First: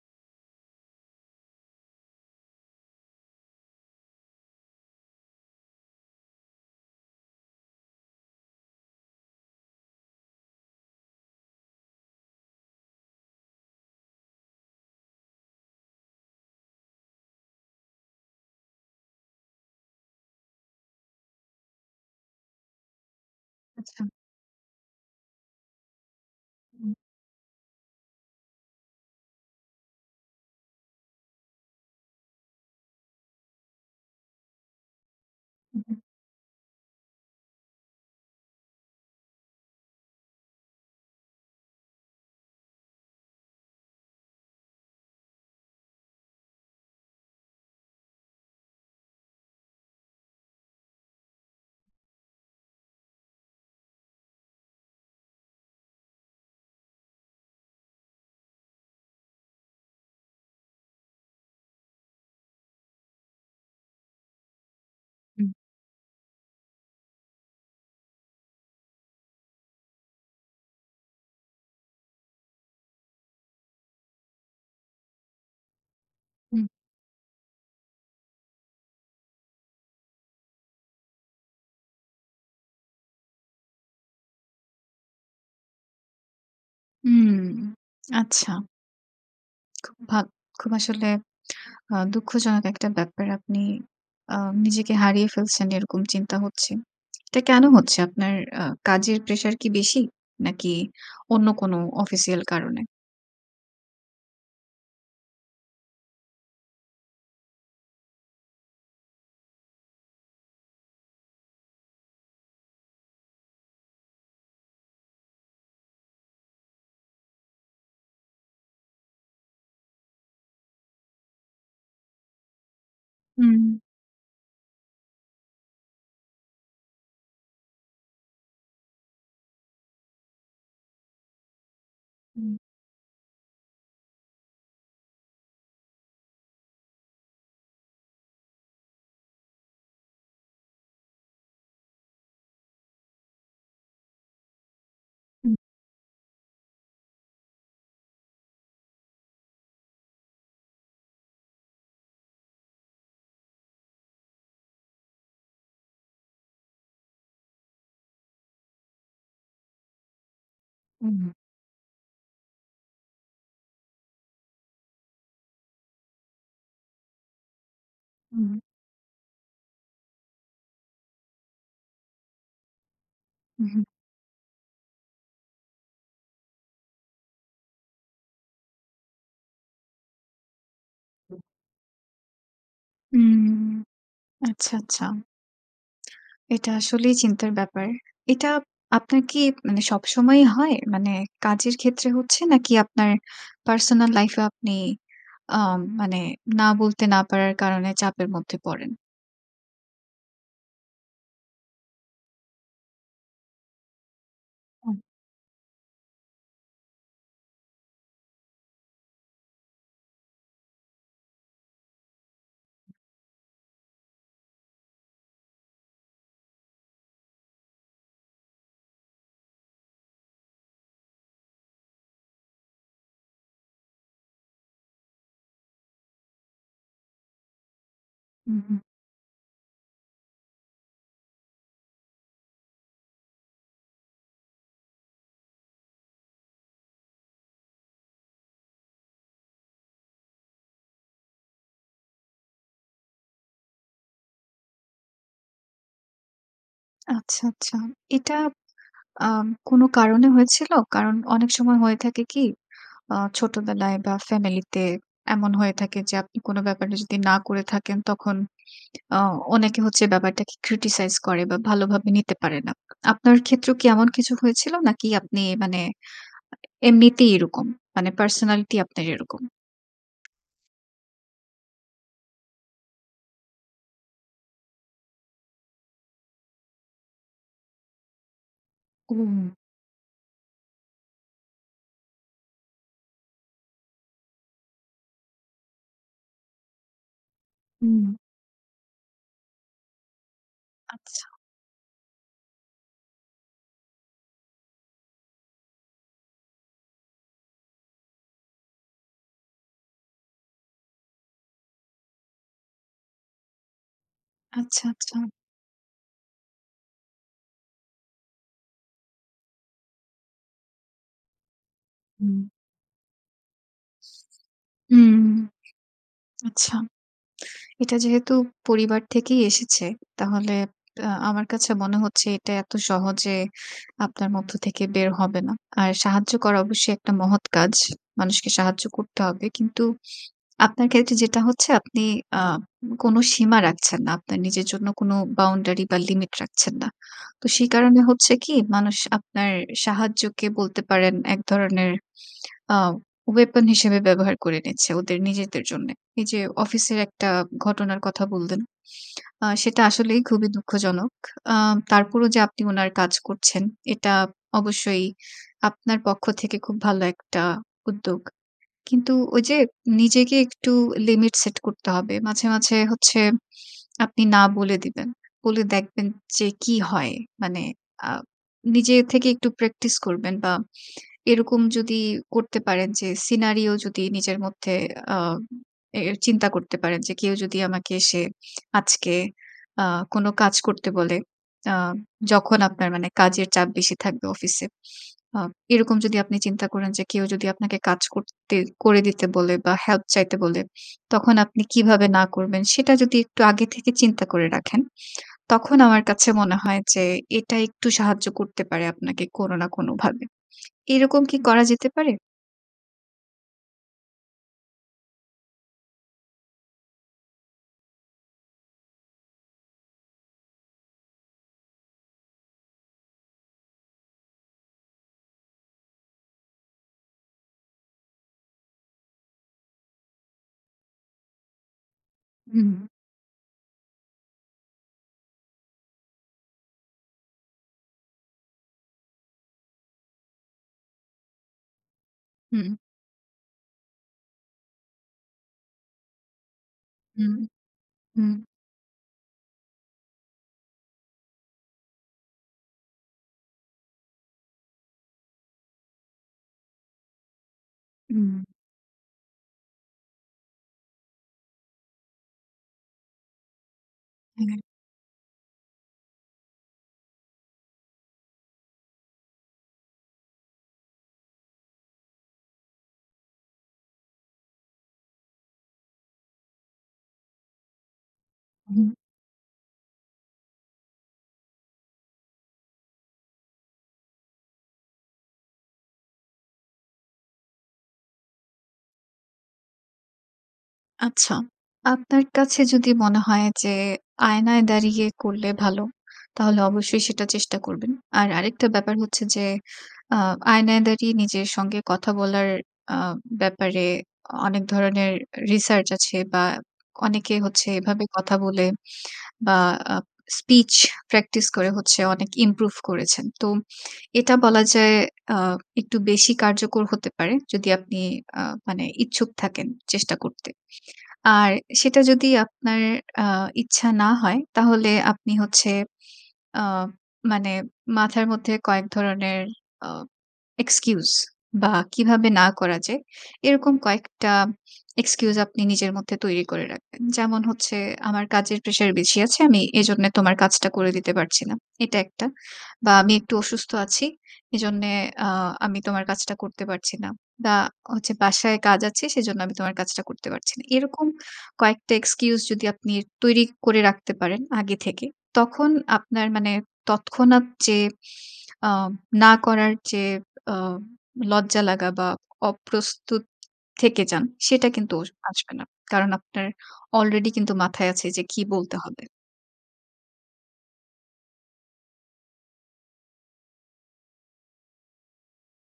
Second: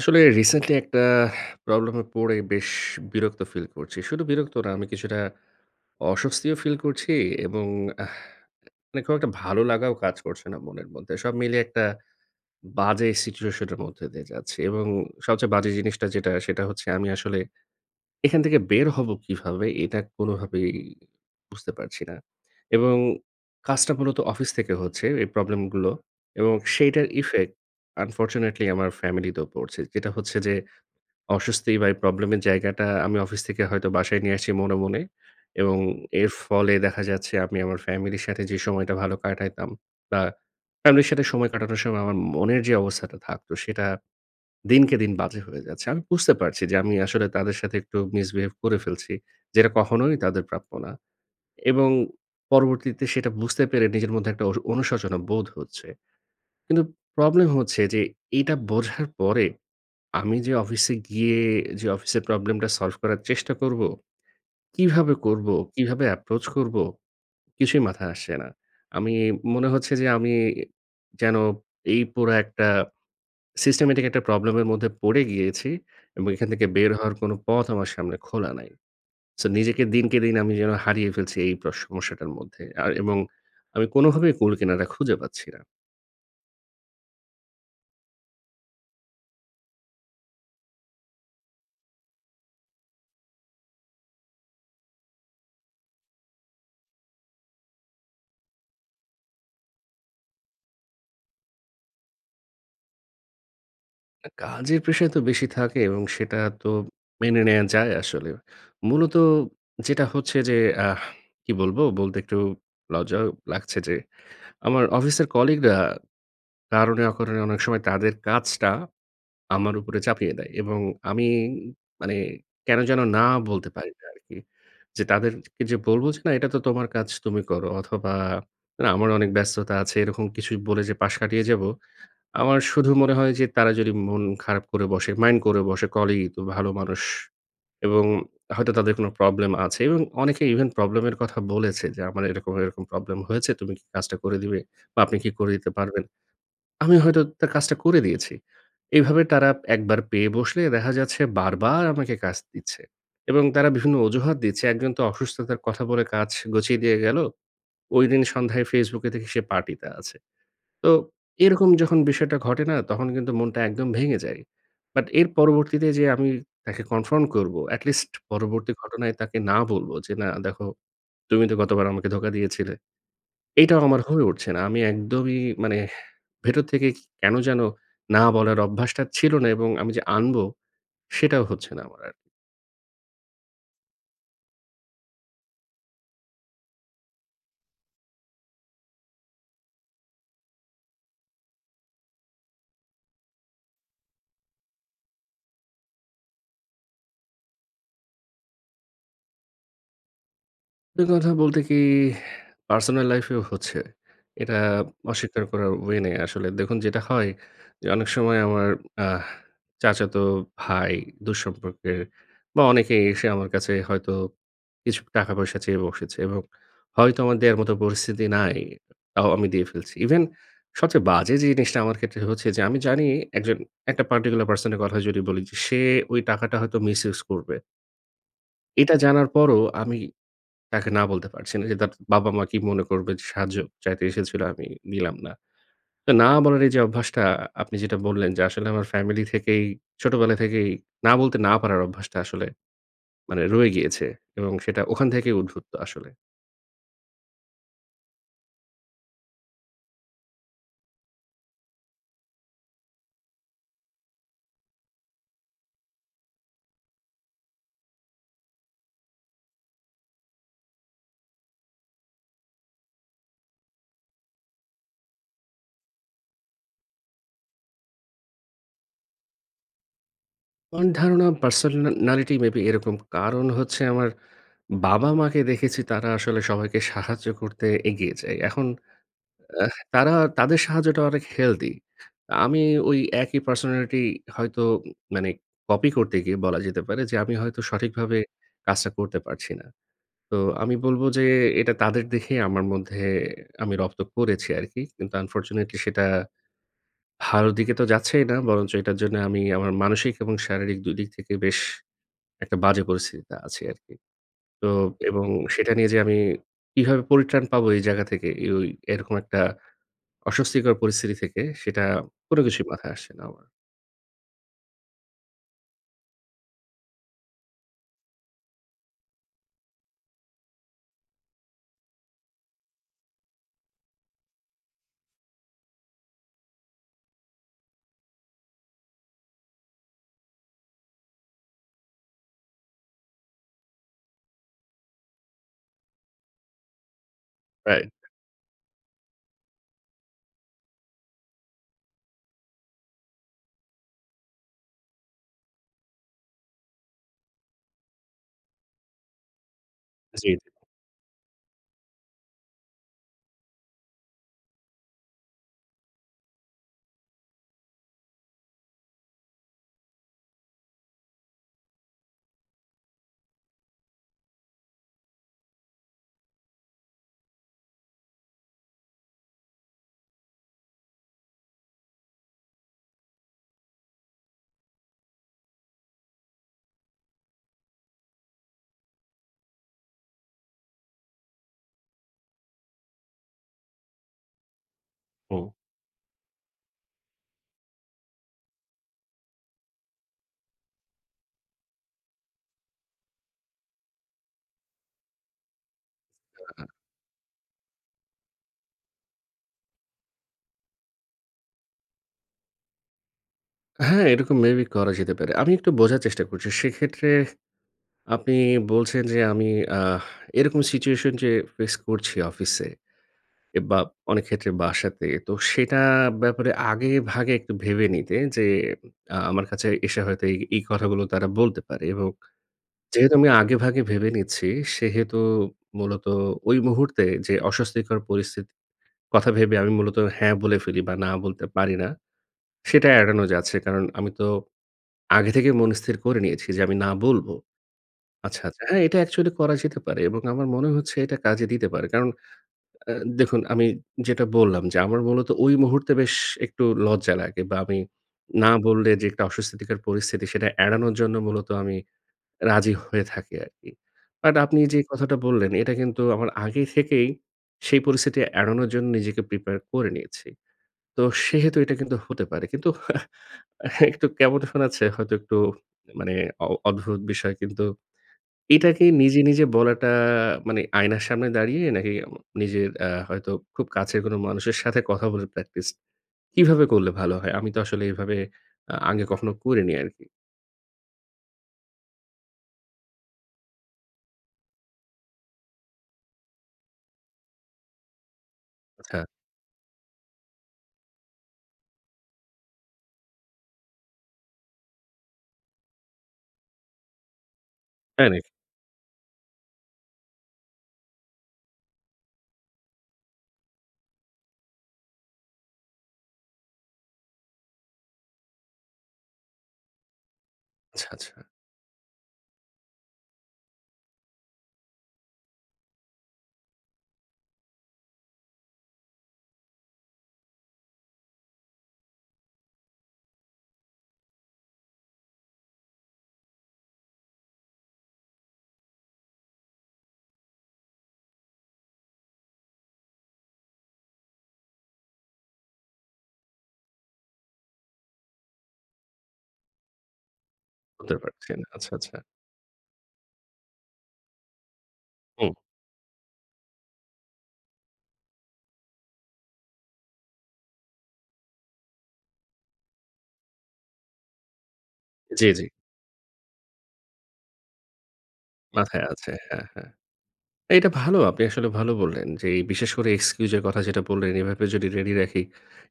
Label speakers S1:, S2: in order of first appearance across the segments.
S1: আসলে রিসেন্টলি একটা প্রবলেম এ পড়ে বেশ বিরক্ত ফিল করছি। শুধু বিরক্ত না আমি কিছুটা অস্বস্তিও ফিল করছি এবং আ মানে খুব একটা ভালো লাগাও কাজ করছে না মনের মধ্যে। সব মিলিয়ে একটা বাজে সিচুয়েশন এর মধ্যে দিয়ে যাচ্ছি। এবং সবচেয়ে বাজে জিনিসটা যেটা সেটা হচ্ছে আমি আসলে এখান থেকে বের হব কীভাবে? এটা কোনভাবেই বুঝতে পারছি না। এবং কাজটা
S2: আচ্ছা।
S1: মূলত অফিস থেকে হচ্ছে এই প্রবলেম গুলো এবং
S2: হু।
S1: সেইটার ইফেক্ট আনফরচুনেটলি আমার ফ্যামিলি তেও পড়ছে। যেটা হচ্ছে যে অস্বস্তি বা এই প্রবলেম এর জায়গাটা আমি অফিস থেকে হয়তো বাসায় নিয়ে আসছি মনে, মনে এবং
S2: হু, হু।
S1: এর ফলে দেখা যাচ্ছে আমি আমার ফ্যামিলির সাথে যে সময়টা ভালো কাটাইতাম বা ফ্যামিলির সাথে সময় কাটানোর সময় আমার মনের যে অবস্থাটা থাকত সেটা দিনকে দিন বাজে হয়ে যাচ্ছে। আমি বুঝতে পারছি যে আমি আসলে তাদের সাথে একটু misbehave করে ফেলছি। যেটা কখনোই তাদের প্রাপ্য না। এবং পরবর্তীতে সেটা বুঝতে পেরে নিজের মধ্যে একটা অনু অনুশোচনা বোধ হচ্ছে। কিন্তু প্রবলেম হচ্ছে যে এটা বোঝার পরে আমি যে অফিসে গিয়ে যে অফিসের প্রবলেম টা সলভ করার চেষ্টা করবো, কিভাবে
S2: হু।
S1: করবো? কিভাবে এপ্রোচ করব? কিছুই মাথায় আসছে না। আমি মনে হচ্ছে যে আমি যেন এই পোড়া একটা সিস্টেমেটিক একটা প্রবলেম এর মধ্যে পড়ে গিয়েছি। এবং এখান
S2: হু।
S1: থেকে বের হওয়ার কোন পথ আমার সামনে খোলা নাই। সো নিজেকে দিনকে দিন আমি যেন হারিয়ে ফেলছি এই প্রস সমস্যাটার মধ্যে আর এবং আমি কোনভাবেই কুল কেনারা খুঁজে পাচ্ছি না।
S2: হুম, আচ্ছা। খুব ভা খুব আসলে আ দুঃখজনক একটা ব্যাপার আপনি আ নিজেকে হারিয়ে ফেলছেন এরকম চিন্তা হচ্ছে। এটা কেনো হচ্ছে? আপনার আ কাজের প্রেশার কি বেশি নাকি, অন্য কোন অফিসিয়াল কারণে?
S1: কাজের প্রেশার তো বেশি থাকে এবং সেটা তো মেনে নেয়া যায় আসলে। মূলত যেটা হচ্ছে যে আহ কি বলবো? বলতে একটু লজ্জাও লাগছে। যে আমার অফিসের কলিগরা কারণে অকারণে অনেক সময় তাদের কাজটা আমার উপরে চাপিয়ে দেয় এবং আমি মানে কেন যেন না
S2: হুম।
S1: বলতে পারি না আরকি। যে তাদেরকে যে বলবো যে ,"না এটা তো তোমার কাজ তুমি করো অথবা না আমার অনেক ব্যস্ততা আছে" এরকম কিছু বলে যে পাশ কাটিয়ে যাবো।
S2: হুম।
S1: আমার শুধু মনে হয় যে তারা যদি মন খারাপ করে বসে, মাইন্ড করে বসে, কলিগই তো ভালো মানুষ এবং হয়তো তাদের কোনো প্রবলেম আছে এবং অনেকে ইভেন প্রবলেম এর কথা বলেছে। যে আমার এরকম, এরকম প্রবলেম হয়েছে তুমি কি কাজটা করে দিবে বা আপনি কি করে
S2: হুম।
S1: দিতে পারবেন। আমি হয়তো তার কাজটা করে দিয়েছি। এভাবে তারা একবার পেয়ে বসলে দেখা যাচ্ছে বারবার আমাকে কাজ দিচ্ছে এবং তারা বিভিন্ন অজুহাত দিচ্ছে একজন তো অসুস্থতার কথা বলে কাজ গুছিয়ে দিয়ে গেলো। ঐদিন সন্ধ্যায় ফেসবুকে দেখি সে পার্টিতে আছে। তো
S2: হুম।
S1: এরকম যখন বিষয়টা ঘটে না তখন কিন্তু মনটা একদম ভেঙে যায়। বাট এর পরবর্তীতে যে আমি তাকে কনফ্রন্ট করবো, এটলিস্ট
S2: হুম।
S1: পরবর্তী ঘটনায় তাকে না বলবো যে না দেখো তুমি তো গতবার আমাকে ধোকা দিয়েছিলে।
S2: হুম,
S1: এটাও
S2: হুম।
S1: আমার হয়ে উঠছে না। আমি একদমই মানে ভেতর থেকে কেন যেন না বলার অভ্যাসটা ছিল না এবং আমি যে আনবো
S2: হুম।
S1: সেটাও হচ্ছে না আমার আর
S2: হুম। আচ্ছা, আচ্ছা। এটা আসলেই চিন্তার ব্যাপার। এটা আপনার কি মানে সবসময়ই হয়? মানে কাজের ক্ষেত্রে হচ্ছে, নাকি আপনার পার্সোনাল লাইফেও আপনি আম মানে না বলতে না পারার কারণে চাপের মধ্যে পড়েন?
S1: এই কথা বলতে কি? পার্সোনাল লাইফেও হচ্ছে। এটা
S2: হুম।
S1: অস্বীকার করার ওয়ে নেই আসলে। দেখুন যেটা হয় যে, অনেক সময় আমার আহ চাচাতো ভাই, দূরসম্পর্কের বা, অনেকেই এসে আমার কাছে হয়তো কিছু টাকা পয়সা চেয়ে বসেছে। এবং হয়তো আমার দেয়ার মত পরিস্থিতি নাই, তাও আমি দিয়ে ফেলছি। ইভেন সবচেয়ে বাজে যে জিনিসটা আমার ক্ষেত্রে হচ্ছে যে, আমি জানি একজন একটা পার্টিকুলার পারসনের কথা যদি বলি, যে সে ঐ টাকাটা হয়তো মিস ইউজ করবে
S2: হুম, হুম।
S1: এটা জানার পরও আমি তাকে না বলতে পারছি না, যে তার বাবা-মা কি মনে করবে? যে সাহায্য চাইতে এসেছিল, আমি দিলাম না। তা না বলার এইযে অভ্যাসটা আপনি যেটা বললেন যে আসলে, আমার ফ্যামিলি থেকেই ছোটবেলা থেকেই না বলতে না পারার অভ্যাসটা আসলে মানে রয়ে গিয়েছে। এবং সেটা ওখান থেকেই উদ্ভুত আসলে।
S2: আচ্ছা, আচ্ছা। এটা আম কোনো কারণে হয়েছিল? কারণ, অনেক সময় হয়ে থাকে কি? আ ছোটবেলায় বা, ফ্যামিলিতে এমন হয়ে থাকে যে আপনি কোনো ব্যাপারে যদি না করে থাকেন তখন অ অনেকে হচ্ছে ব্যাপারটাকে criticize করে বা, ভালোভাবে নিতে পারে না। আপনার ক্ষেত্রেও কি এমন কিছু হয়েছিল নাকি আপনি মানে আ এমনিতেই এরকম? মানে পার্সোনালিটি আপনার এরকম?
S1: আমার ধারণা পার্সোনালিটি মে বি এরকম, কারণ হচ্ছে আমার বাবা-মাকে দেখেছি তারা আসলে সবাইকে সাহায্য করতে এগিয়ে যায়। এখন
S2: উম।
S1: আহ তারা তাদের সাহায্যটা অনেক হেলদি। আমি ওই একই পার্সোনালিটি হয়তো উ মানে কপি করতে গিয়ে বলা যেতে পারে যে, আমি হয়তো
S2: হুম।
S1: সঠিকভাবে কাজটা করতে পারছি না। তো আমি বলবো
S2: আচ্ছা।
S1: যে, "এটা তাদের দেখেই আমার মধ্যে আমি রপ্ত করেছি আরকি।" কিন্তু আনফরচুনেটলি সেটা ভালো দিকে তো যাচ্ছেই না। বরঞ্চ এটার জন্য আমি আমার মানসিক এবং শারীরিক ২ দিক থেকে বেশ একটা বাজে পরিস্থিতিতে আছি আরকি। তো
S2: আচ্ছা, আচ্ছা।
S1: এবং সেটা নিয়ে যে আমি কিভাবে পরিত্রাণ পাবো? এই জায়গা থেকে, ওই এরকম একটা অস্বস্তিকর পরিস্থিতি থেকে সেটা
S2: হুম।
S1: কোনো কিছুই মাথায় আসছে না আমার।
S2: হুম। আচ্ছা। এটা যেহেতু পরিবার থেকেই এসেছে, তাহলে আ আমার কাছে মনে হচ্ছে এটা এত সহজে আপনার মধ্য থেকে বের হবে না। আর সাহায্য করা অবশ্যই একটা মহৎ কাজ। মানুষকে সাহায্য করতে হবে। কিন্তু আপনার ক্ষেত্রে যেটা হচ্ছে আপনি আ কোন সীমা রাখছেন না। আপনার নিজের জন্য কোন বাউন্ডারি বা, লিমিট রাখছেন না। তো সে
S1: রাইট।
S2: কারণে হচ্ছে কি? মানুষ আপনার সাহায্যকে বলতে পারেন ১ ধরনের আ weapon হিসেবে ব্যবহার করে নিচ্ছে ওদের নিজেদের জন্যে। এইযে অফিসের একটা ঘটনার কথা বললেন। আ সেটা আসলেই
S1: জি,
S2: খুবই
S1: জি।
S2: দুঃখজনক। আ তারপরও যে আপনি উনার কাজ করছেন, এটা অবশ্যই আপনার পক্ষ থেকে খুব ভালো একটা উদ্যোগ। কিন্তু ওইযে নিজেকে একটু লিমিট সেট করতে হবে। মাঝে, মাঝে হচ্ছে আপনি না বলে দিবেন। বলে দেখবেন যে, কী হয়? মানে আ নিজে থেকে একটু প্র্যাকটিস করবেন বা, এরকম যদি করতে পারেন, যে সিনারিও যদি নিজের মধ্যে আম এ এর চিন্তা করতে পারেন, যে কেউ যদি আমাকে এসে আজকে আ কোন কাজ করতে বলে, আ যখন আপনার মানে কাজের চাপ বেশি থাকবে অফিসে। আ
S1: হু।
S2: এরকম যদি আপনি চিন্তা করেন যে কেউ যদি আপনাকে কাজ করতে করে দিতে বলে বা, হেল্প চাইতে বলে, তখন আপনি কিভাবে না করবেন, সেটা যদি একটু আগে থেকে চিন্তা করে রাখেন, তখন আমার কাছে
S1: হ্যাঁ,
S2: মনে
S1: হ্যাঁ।
S2: হয় যে এটা একটু সাহায্য করতে পারে আপনাকে কোন না কোনভাবে। এইরকম কি করা যেতে পারে?
S1: হ্যাঁ, এরকম মে বি করা যেতে পারে। আমি একটু বোঝার চেষ্টা করছি। সেক্ষেত্রে আপনি বলছেন যে, আমি আহ এরকম সিচুয়েশন যে ফেস করছি অফিসে এ বা, অনেক ক্ষেত্রে বাসাতে, তো সেটা ব্যাপারে আগেভাগে একটু ভেবে নিতে যে, আ আমার কাছে এসে হয়তো এই এই কথাগুলো তারা বলতে পারে। এবং
S2: হুম।
S1: যেহেতু আমি আগেভাগে ভেবে নিচ্ছি, সেহেতু মূলত ওই মুহূর্তে যে অস্বস্তিকর পরিস্থিতি কথা ভেবে আমি মূলত হ্যাঁ বলে ফেলি বা, না বলতে পারি না,
S2: হুম।
S1: সেটা এড়ানো যাচ্ছে। কারণ, আমি তো আগে থেকেই মনে স্থির করে নিয়েছি যে, আমি না বলবো।
S2: হুম। হুম।
S1: আচ্ছা, আচ্ছা। হ্যাঁ, এটা অ্যাকচুয়ালি করা যেতে পারে। এবং আমার মনে হচ্ছে এটা কাজে দিতে পারে। কারণ আ দেখুন আমি যেটা বললাম যে, "আমার মূলত ওই মুহূর্তে বেশ একটু লজ্জা লাগে।" বা, আমি
S2: হুম।
S1: না বললে যে একটা অস্বস্থিকর পরিস্থিতি সেটা এড়ানোর জন্য মূলত আমি রাজি হয়ে থাকি আরকি। বাট
S2: হুম।
S1: আপনি যে কথাটা বললেন, এটা কিন্তু আমার আগে থেকেই সেই পরিস্থিতি এড়ানোর জন্য নিজেকে প্রিপায়ার করে নিয়েছি। তো সেহেতু এটা কিন্তু হতে পারে। কিন্তু হা একটু কেমন শোনাচ্ছে? হয়তো একটু মানে অ অদ্ভুত বিষয় কিন্তু। এটাকে
S2: হুম
S1: নিজে, নিজে বলাটা মানে আয়নার সামনে দাঁড়িয়ে নাকি উ নিজের হয়তো খুব কাছের কোন মানুষের সাথে কথা বলে প্র্যাকটিস কিভাবে করলে ভালো হয়? আমি তো আসলে এভাবে আ আগে কখনো করিনি আরকি।
S2: আচ্ছা। আপনার কাছে যদি মনে হয়। যে আয়নায় দাঁড়িয়ে করলে ভালো, তাহলে অবশ্যই সেটা চেষ্টা করবেন। আর আরেকটা ব্যাপার
S1: আচ্ছা।
S2: হচ্ছে যে আ আয়নায় দাঁড়িয়ে নিজের সঙ্গে কথা বলার আ ব্যাপারে অ অনেক ধরনের রিসার্চ আছে বা অনেকে হচ্ছে এভাবে
S1: প্যানিক।
S2: কথা বলে। বা আ স্পিচ প্র্যাকটিস করে হচ্ছে অনেক ইমপ্রুভ করেছেন। তো এটা বলা যায় আ একটু বেশি কার্যকর হতে পারে। যদি আপনি আ মানে ইচ্ছুক থাকেন চেষ্টা করতে।
S1: আচ্ছা, আচ্ছা।
S2: আর সেটা যদি আপনার আ ইচ্ছা না হয় তাহলে আপনি হচ্ছে। আ মানে মাথার মধ্যে কয়েক ধরনের আ এক্সকিউজ বা কিভাবে না করা যায় এরকম কয়েকটা এক্সকিউজ আপনি নিজের মধ্যে তৈরি করে রাখবেন। যেমন হচ্ছে, "আমার কাজের প্রেশার বেশি আছে। আমি এজন্য তোমার কাজটা করে দিতে পারছি না।" এটা ১ টা। বা আমি একটু অসুস্থ আছি। এজন্যে আ আমি তোমার কাজটা করতে পারছি না। বা হচ্ছে বাসায় কাজ আছে সেজন্য আমি তোমার কাজটা করতে পারছি না।"
S1: বলতে
S2: এরকম
S1: পারছি না। আচ্ছা,
S2: কয়েকটা
S1: আচ্ছা।
S2: এক্সকিউজ যদি আপনি তৈরি করে রাখতে পারেন আগে থেকে।
S1: হুম।
S2: তখন আপনার মানে তৎক্ষণাৎ যে আ না করার যে আ লজ্জা লাগা বা অপ্রস্তুত থেকে যান সেটা কিন্তু
S1: জ্বি, জি।
S2: আসবে না। কারণ আপনার অলরেডি কিন্তু মাথায় আছে যে কী বলতে
S1: মাথায়
S2: হবে।
S1: আছে, হ্যাঁ, হ্যাঁ। এটা ভালো। আপনি আসলে ভালো বললেন যে এই বিশেষ করে এক্সকিউজ এর কথা যেটা বললেন এভাবে যদি রেডি রাখি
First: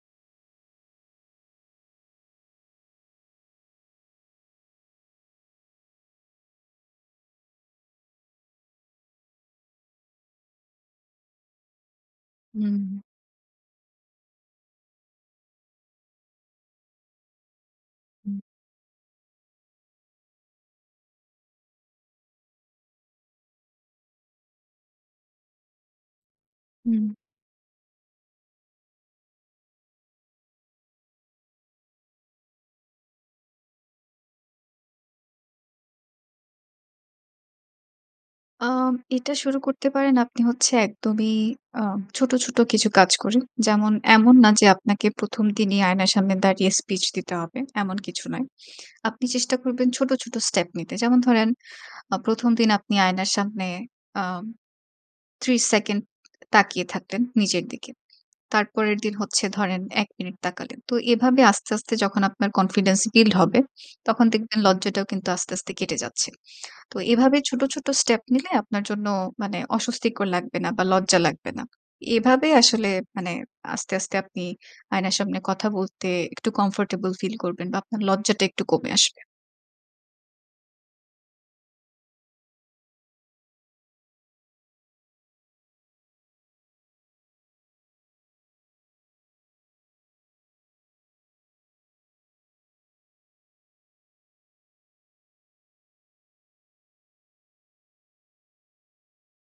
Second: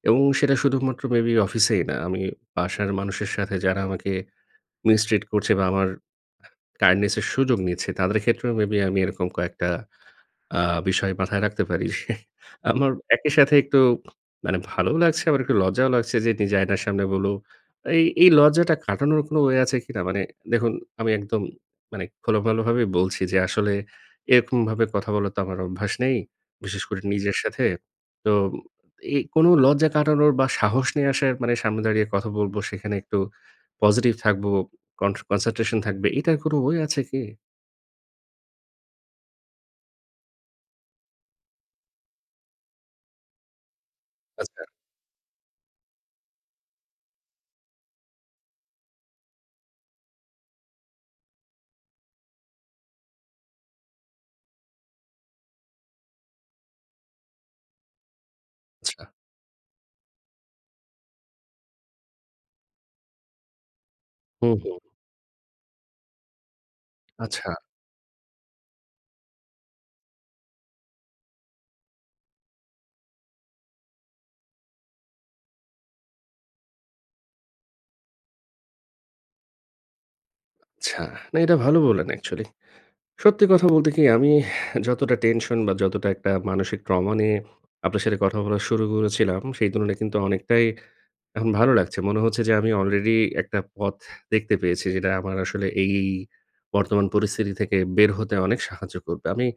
S1: এবং সেটা শুধুমাত্র মেবি অফিসেই না। আমি বাসার মানুষের সাথে যারা আমাকে মিস্ট্রিট করছে বা আমার কাইন্ডনেস এর সুযোগ নিচ্ছে। তাদের ক্ষেত্রেও মেবি আমি এরকম কয়েকটা আ বিষয় মাথায় রাখতে পারি।
S2: হুম।
S1: আমার একই সাথে একটু মানে ভালো লাগছে, আবার একটু লজ্জাও লাগছে, যে নিজে আয়নার সামনে বলবো। এই, এই
S2: হুম।
S1: লজ্জাটা কাটানোর কোন ওয়ে আছে কিনা? মানে দেখুন আমি একদম মানে খোলোমেলাভাবে বলছি যে আসলে এরকমভাবে কথা বলার তো আমার অভ্যাস নেই। বিশেষ করে
S2: হুম।
S1: নিজের সাথে। তো এই কোনো লজ্জা কাটানোর বা সাহস নিয়ে আসার মানে সামনে দাঁড়িয়ে কথা বলবো, সেখানে একটু পজিটিভ থাকবো, কন কনসেনট্রেশন থাকবে। এটার কোন ওয়ে আছে কি?
S2: আ এটা শুরু করতে পারেন আপনি হচ্ছে একদমই আ ছোট, ছোট কিছু কাজ করে। যেমন, এমন না
S1: আচ্ছা।
S2: যে আপনাকে ১ম দিনই আয়নার সামনে দাঁড়িয়ে স্পিচ দিতে হবে। এমন কিছু নয়। আপনি চেষ্টা করবেন ছোট, ছোট স্টেপ নিতে। যেমন ধরেন, আ ১ম দিন আপনি আয়নার সামনে আ ৩০ সেকেন্ড তাকিয়ে থাকলেন নিজের দিকে। তারপরের
S1: আচ্ছা।
S2: দিন হচ্ছে ধরেন ১ মিনিট তাকালেন। তো এভাবে আস্তে, আস্তে যখন আপনার কনফিডেন্স বিল্ড হবে, তখন
S1: হুম,
S2: দেখবেন
S1: হুম।
S2: লজ্জাটাও কিন্তু আস্তে, আস্তে কেটে যাচ্ছে। তো এভাবে
S1: আচ্ছা।
S2: ছোট, ছোট স্টেপ নিলে আপনার জন্য মানে অস্বস্তিকর লাগবে না বা, লজ্জা লাগবে না। এভাবে আসলে মানে আস্তে, আস্তে আপনি আয়নার সামনে কথা বলতে একটু কমফোর্টেবল ফিল করবেন বা, আপনার লজ্জাটা একটু কমে আসবে।
S1: আচ্ছা, না, এটা ভালো বললেন অ্যাকচুয়ালি। সত্যি কথা বলতে কি? আমি এহ যতটা টেনশন বা, যতটা একটা মানসিক ট্রমা নিয়ে আপনার সাথে কথা বলা শুরু করেছিলাম, সেই তুলনায় কিন্তু অনেকটাই এখন ভালো লাগছে। মনে হচ্ছে যে, আমি আলরেডি একটা পথ দেখতে পেয়েছি যেটা আমার আসলে এই বর্তমান পরিস্থিতি থেকে বের হতে অনেক সাহায্য করবে। আমি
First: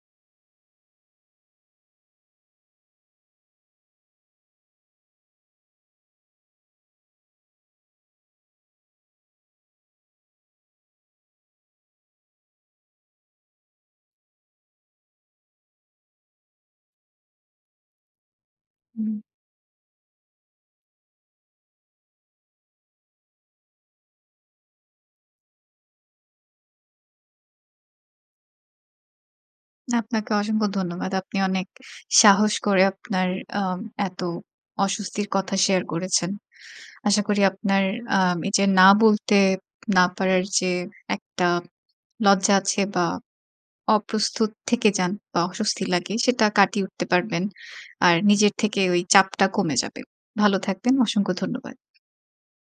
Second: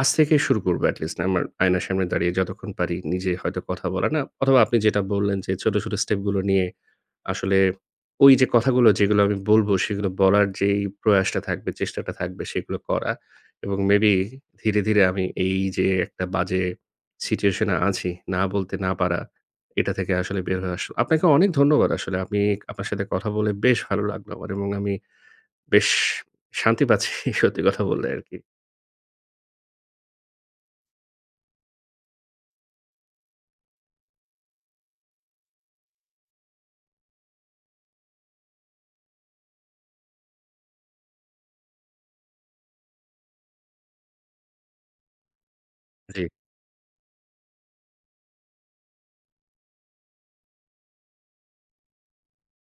S1: আজ থেকেই শুরু করবো। এটলিস্ট আমার আয়নার সামনে দাঁড়িয়ে যতক্ষণ পারি নিজে হয়তো কথা বলার। না অথবা আপনি যেটা বললেন যে, "ছোট, ছোট স্টেপগুলো নিয়ে আসলে ওইযে কথাগুলো যেগুলো আমি বলবো," সেগুলো বলার যে প্রয়াসটা থাকবে, চেষ্টাটা থাকবে সেগুলো করা এবং মে বি ধীরে, ধীরে আমি এইযে একটা বাজে সিচুয়েশনে আছি, না বলতে না পারা,
S2: হুম।
S1: এটা থেকে আসলে বের হয়ে আসা। আপনাকে অনেক ধন্যবাদ আসলে। আপনি আপনার সাথে কথা বলে বেশ ভালো লাগলো আমার। এবং আমি বেশ শান্তি পাচ্ছি সত্যি কথা বললে আরকি।
S2: না, আপনাকে অসংখ্য ধন্যবাদ। আপনি অনেক ইস সাহস করে আপনার আ এত অস্বস্তির কথা শেয়ার করেছেন। আশা করি আপনার আম এইযে না বলতে না পারার যে একটা লজ্জা আছে বা, অপ্রস্তুত থেকে যান বা, অস্বস্তি লাগে,
S1: জি।
S2: সেটা কাটিয়ে উঠতে পারবেন। আর নিজের থেকে ওই চাপটা কমে যাবে। ভালো থাকবেন। অসংখ্য ধন্যবাদ।